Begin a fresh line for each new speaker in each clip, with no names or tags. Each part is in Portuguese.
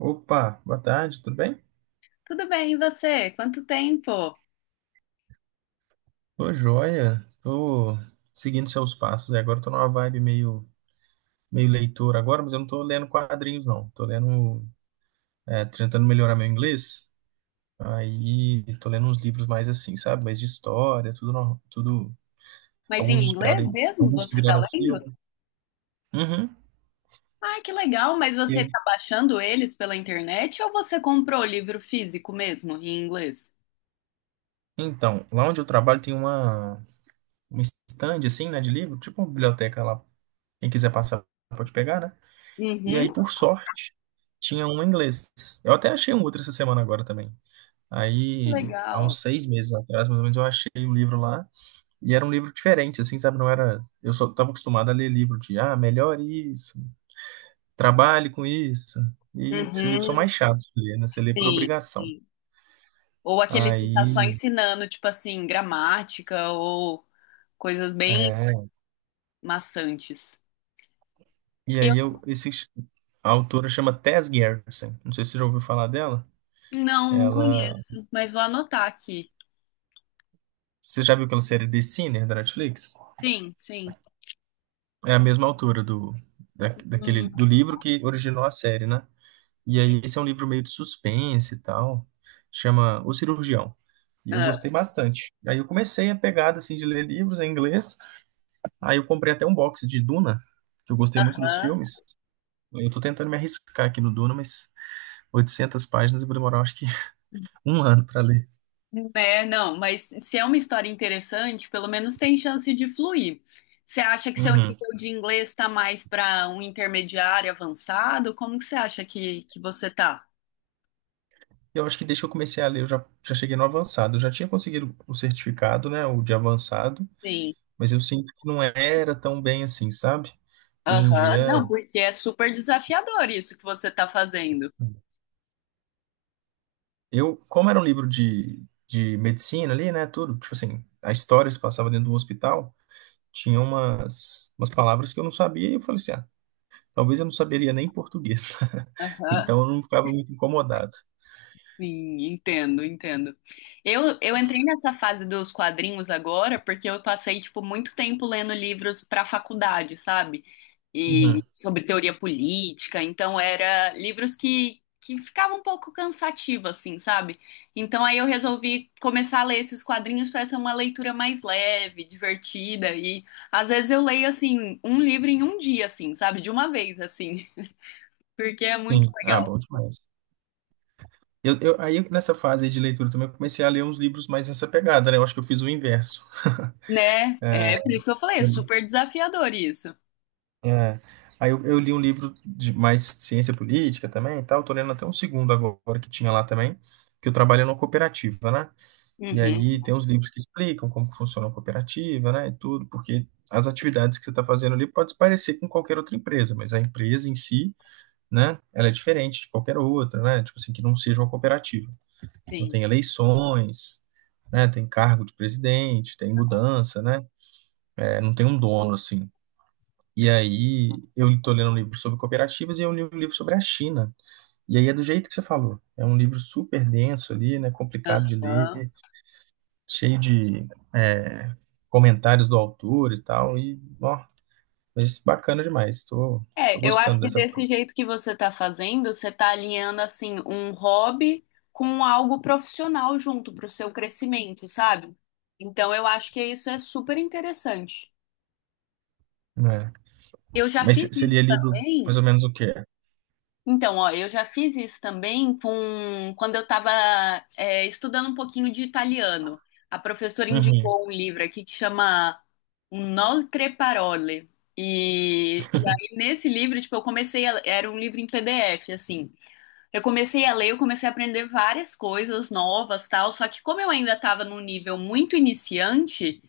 Opa, boa tarde, tudo bem?
Tudo bem, e você? Quanto tempo?
Tô joia, tô seguindo seus passos. E agora tô numa vibe meio leitor agora, mas eu não tô lendo quadrinhos, não. Tô lendo, tentando melhorar meu inglês. Aí tô lendo uns livros mais assim, sabe? Mais de história, tudo, tudo,
Mas em
alguns
inglês mesmo
alguns que
você tá
viraram filme.
lendo?
Uhum.
Ah, que legal, mas você
E-
tá baixando eles pela internet ou você comprou o livro físico mesmo, em inglês?
então, lá onde eu trabalho tem um stand assim, né, de livro, tipo uma biblioteca lá. Quem quiser passar pode pegar, né? E aí,
Uhum,
por sorte, tinha um inglês. Eu até achei um outro essa semana agora também. Aí, há
legal.
uns 6 meses atrás, mais ou menos, eu achei um livro lá. E era um livro diferente, assim, sabe? Não era. Eu só estava acostumado a ler livro de, ah, melhore isso, trabalhe com isso. E esses livros são
Uhum,
mais chatos de ler, né? Você lê por
sim,
obrigação.
sim. Ou aqueles que tá só
Aí.
ensinando, tipo assim, gramática ou coisas bem
É...
maçantes.
E
Eu
aí, eu... Esse... A autora chama Tess Gerritsen. Não sei se você já ouviu falar dela.
não, não
Ela.
conheço, mas vou anotar aqui.
Você já viu aquela série The Sinner da Netflix?
Sim.
É a mesma autora do
Hum,
livro que originou a série, né? E
entendi.
aí esse é um livro meio de suspense e tal, chama O Cirurgião. E eu gostei bastante. Aí eu comecei a pegada assim de ler livros em inglês. Aí eu comprei até um box de Duna, que eu gostei muito dos
Aham.
filmes. Eu tô tentando me arriscar aqui no Duna, mas 800 páginas eu vou demorar acho que um ano para ler.
É, não, mas se é uma história interessante, pelo menos tem chance de fluir. Você acha que seu
Uhum.
nível de inglês está mais para um intermediário avançado? Como que você acha que você tá?
Eu acho que desde que eu comecei a ler, já cheguei no avançado. Eu já tinha conseguido o certificado, né, o de avançado.
Sim.
Mas eu sinto que não era tão bem assim, sabe? Hoje em
Aham, não,
dia,
porque é super desafiador isso que você tá fazendo.
eu, como era um livro de medicina ali, né, tudo, tipo assim, a história se passava dentro de um hospital, tinha umas palavras que eu não sabia e eu falei assim, ah, talvez eu não saberia nem português.
Aham.
Então eu não ficava muito incomodado.
Sim, entendo. Eu entrei nessa fase dos quadrinhos agora porque eu passei, tipo, muito tempo lendo livros para faculdade, sabe? E
Uhum.
sobre teoria política, então era livros que ficavam um pouco cansativo, assim, sabe? Então aí eu resolvi começar a ler esses quadrinhos para ser uma leitura mais leve, divertida, e às vezes eu leio, assim, um livro em um dia, assim, sabe? De uma vez, assim, porque é
Sim,
muito
ah,
legal.
bom demais. Aí nessa fase aí de leitura também eu comecei a ler uns livros mais nessa pegada, né? Eu acho que eu fiz o inverso.
Né? É por isso que eu falei, é super desafiador isso.
É. Aí eu li um livro de mais ciência política também e tal. Tô lendo até um segundo agora que tinha lá também, que eu trabalho numa cooperativa, né? E
Uhum,
aí tem uns livros que explicam como que funciona a cooperativa, né? E tudo, porque as atividades que você está fazendo ali pode se parecer com qualquer outra empresa, mas a empresa em si, né? Ela é diferente de qualquer outra, né? Tipo assim, que não seja uma cooperativa. Então
sim.
tem eleições, né? Tem cargo de presidente, tem mudança, né? É, não tem um dono, assim. E aí eu estou lendo um livro sobre cooperativas e eu li um livro sobre a China. E aí é do jeito que você falou. É um livro super denso ali, né? Complicado de
Aham.
ler, cheio de é, comentários do autor e tal. E, ó, mas bacana demais. Estou. Tô, tô
É, eu acho
gostando
que
dessa
desse
forma.
jeito que você tá fazendo, você tá alinhando assim um hobby com algo profissional junto pro seu crescimento, sabe? Então eu acho que isso é super interessante.
É.
Eu já
Mas
fiz
você
isso
lia livro
também.
mais ou menos o quê?
Então, ó, eu já fiz isso também com quando eu estava estudando um pouquinho de italiano. A professora
Uhum.
indicou um livro aqui que chama Inoltre Parole. E aí, nesse livro, tipo, era um livro em PDF, assim. Eu comecei a ler, eu comecei a aprender várias coisas novas, tal. Só que como eu ainda estava num nível muito iniciante,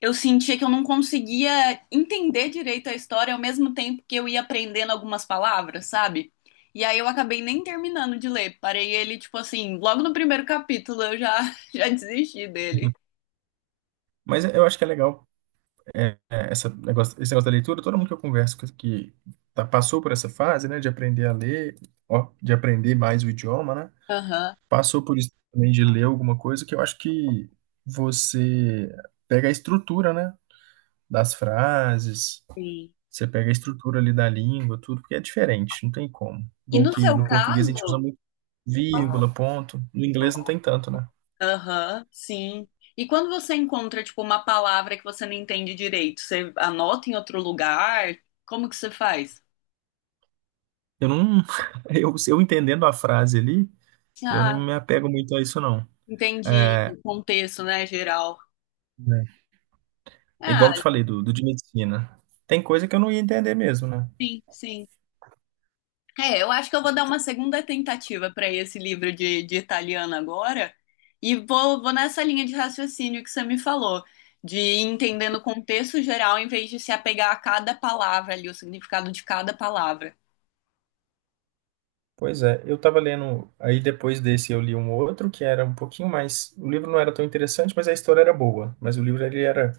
eu sentia que eu não conseguia entender direito a história ao mesmo tempo que eu ia aprendendo algumas palavras, sabe? E aí eu acabei nem terminando de ler. Parei ele, tipo assim, logo no primeiro capítulo eu já, já desisti dele.
Mas eu acho que é legal esse negócio da leitura. Todo mundo que eu converso que passou por essa fase, né, de aprender a ler, ó, de aprender mais o idioma, né?
Aham,
Passou por isso também de ler alguma coisa que eu acho que você pega a estrutura, né, das frases,
sim.
você pega a estrutura ali da língua, tudo, porque é diferente, não tem como.
E
Igual
no
que
seu
no português a gente usa
caso?
muito vírgula, ponto, no inglês não tem tanto, né?
Aham, sim. E quando você encontra, tipo, uma palavra que você não entende direito, você anota em outro lugar? Como que você faz?
Eu não, eu entendendo a frase ali, eu não
Ah,
me apego muito a isso, não. É,
entendi. Contexto, né, geral.
igual
Ah,
eu te falei do de medicina. Tem coisa que eu não ia entender mesmo, né?
sim. É, eu acho que eu vou dar uma segunda tentativa para esse livro de italiano agora e vou nessa linha de raciocínio que você me falou, de ir entendendo o contexto geral em vez de se apegar a cada palavra ali, o significado de cada palavra.
Pois é, eu tava lendo, aí depois desse eu li um outro que era um pouquinho mais, o livro não era tão interessante, mas a história era boa, mas o livro ele era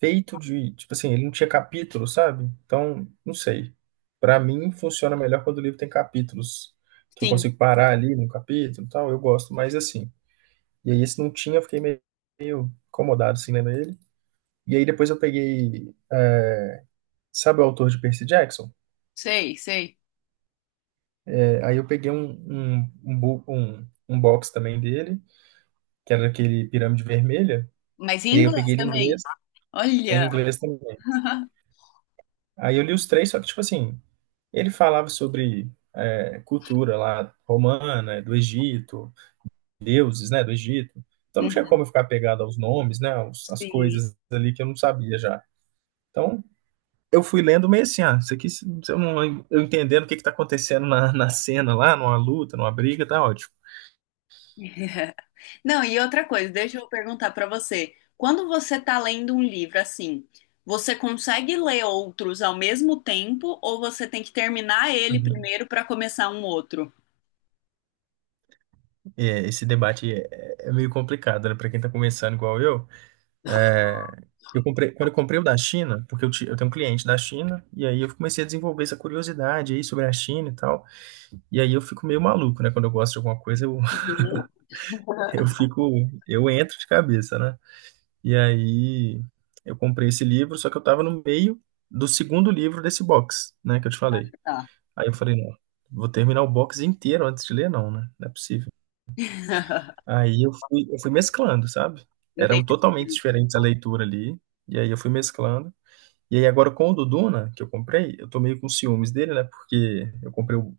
feito de, tipo assim, ele não tinha capítulos, sabe? Então, não sei. Pra mim funciona melhor quando o livro tem capítulos, que eu
Sim,
consigo parar ali no capítulo, e tal, eu gosto mais assim. E aí esse não tinha, eu fiquei meio incomodado assim lendo ele. E aí depois eu peguei, sabe o autor de Percy Jackson?
sei.
É, aí eu peguei um box também dele que era aquele Pirâmide Vermelha,
Mas em
e aí eu
inglês
peguei ele
também.
em
Olha.
inglês também. Aí eu li os três, só que, tipo assim, ele falava sobre cultura lá romana, né, do Egito, deuses, né, do Egito. Então não tinha como eu ficar pegado aos nomes, né, às
Sim.
coisas ali que eu não sabia já. Então eu fui lendo meio assim, ah, isso aqui, se eu não, eu entendendo o que que tá acontecendo na cena lá, numa luta, numa briga, tá ótimo.
Não, e outra coisa, deixa eu perguntar pra você. Quando você tá lendo um livro assim, você consegue ler outros ao mesmo tempo ou você tem que terminar ele
Uhum.
primeiro pra começar um outro?
É, esse debate é meio complicado, né, pra quem tá começando igual eu. É, eu comprei, quando eu comprei o da China, porque eu tenho um cliente da China, e aí eu comecei a desenvolver essa curiosidade aí sobre a China e tal. E aí eu fico meio maluco, né? Quando eu gosto de alguma coisa, eu,
Uhum.
eu fico, eu entro de cabeça, né? E aí eu comprei esse livro, só que eu tava no meio do segundo livro desse box, né? Que eu te
Ah,
falei.
tá.
Aí eu falei, não, vou terminar o box inteiro antes de ler, não, né? Não é possível. Aí eu fui mesclando, sabe? Eram
Entendi.
totalmente diferentes a leitura ali, e aí eu fui mesclando. E aí agora com o do Duna, que eu comprei, eu tô meio com ciúmes dele, né? Porque eu comprei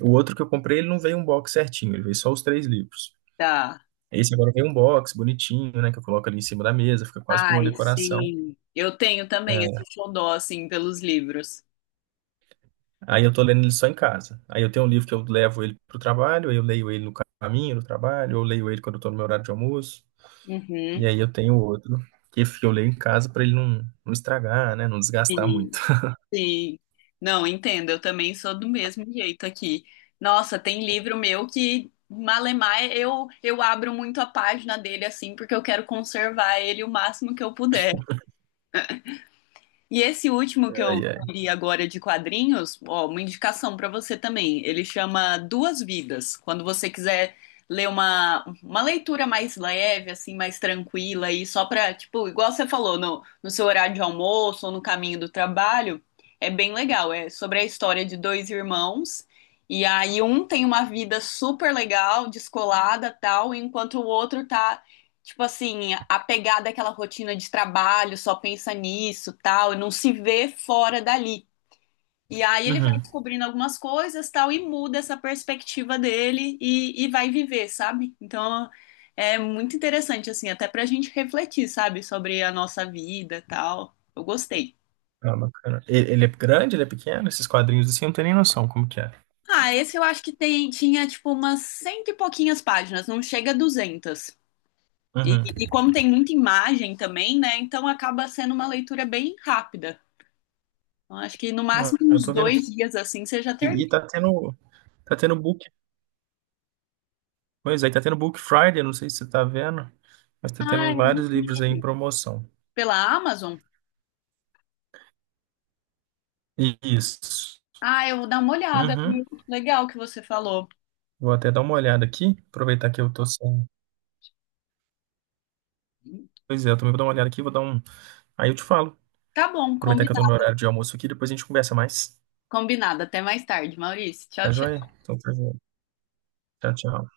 o outro que eu comprei, ele não veio um box certinho, ele veio só os três livros.
Tá.
Esse agora veio um box bonitinho, né? Que eu coloco ali em cima da mesa, fica quase como uma
Ai,
decoração.
sim. Eu tenho também
É,
esse xodó assim pelos livros.
aí eu tô lendo ele só em casa. Aí eu tenho um livro que eu levo ele pro trabalho, aí eu leio ele no caminho do trabalho, eu leio ele quando eu tô no meu horário de almoço. E
Uhum.
aí eu tenho outro que eu leio em casa pra ele não, não estragar, né? Não desgastar muito.
Sim. Não, entendo, eu também sou do mesmo jeito aqui. Nossa, tem livro meu que malemar eu abro muito a página dele assim porque eu quero conservar ele o máximo que eu puder. E esse último que eu
Ai, ai.
li agora de quadrinhos, ó, uma indicação para você também. Ele chama Duas Vidas. Quando você quiser ler uma leitura mais leve, assim, mais tranquila e só para tipo, igual você falou, no seu horário de almoço ou no caminho do trabalho, é bem legal. É sobre a história de dois irmãos. E aí um tem uma vida super legal, descolada, tal, enquanto o outro tá tipo assim, apegada àquela rotina de trabalho, só pensa nisso, tal, e não se vê fora dali. E aí ele vai
Uhum.
descobrindo algumas coisas, tal, e muda essa perspectiva dele e vai viver, sabe? Então é muito interessante, assim, até pra gente refletir, sabe, sobre a nossa vida, tal. Eu gostei.
Ah, bacana. E- Ele é grande, ele é pequeno? Esses quadrinhos assim, eu não tenho nem noção como que é.
Ah, esse eu acho que tem, tinha, tipo, umas cento e pouquinhas páginas, não chega a 200. E,
Uhum.
e como tem muita imagem também, né? Então acaba sendo uma leitura bem rápida. Então, acho que no máximo
Ah, eu
uns
tô vendo
dois
aqui.
dias assim você já termina.
E tá tendo book. Pois é, tá tendo Book Friday, não sei se você tá vendo, mas tá
Ah,
tendo
eu não
vários livros aí em
vi.
promoção.
Pela Amazon?
Isso.
Ah, eu vou dar uma olhada, viu?
Uhum.
Legal que você falou.
Vou até dar uma olhada aqui, aproveitar que eu tô sem. Pois é, eu também vou dar uma olhada aqui, vou dar um. Aí eu te falo.
Tá bom,
Aproveitar que eu tô no meu
combinado.
horário de almoço aqui, depois a gente conversa mais.
Combinado. Até mais tarde, Maurício. Tchau,
Tá joia?
tchau.
Então, tá joia. Tchau, tchau.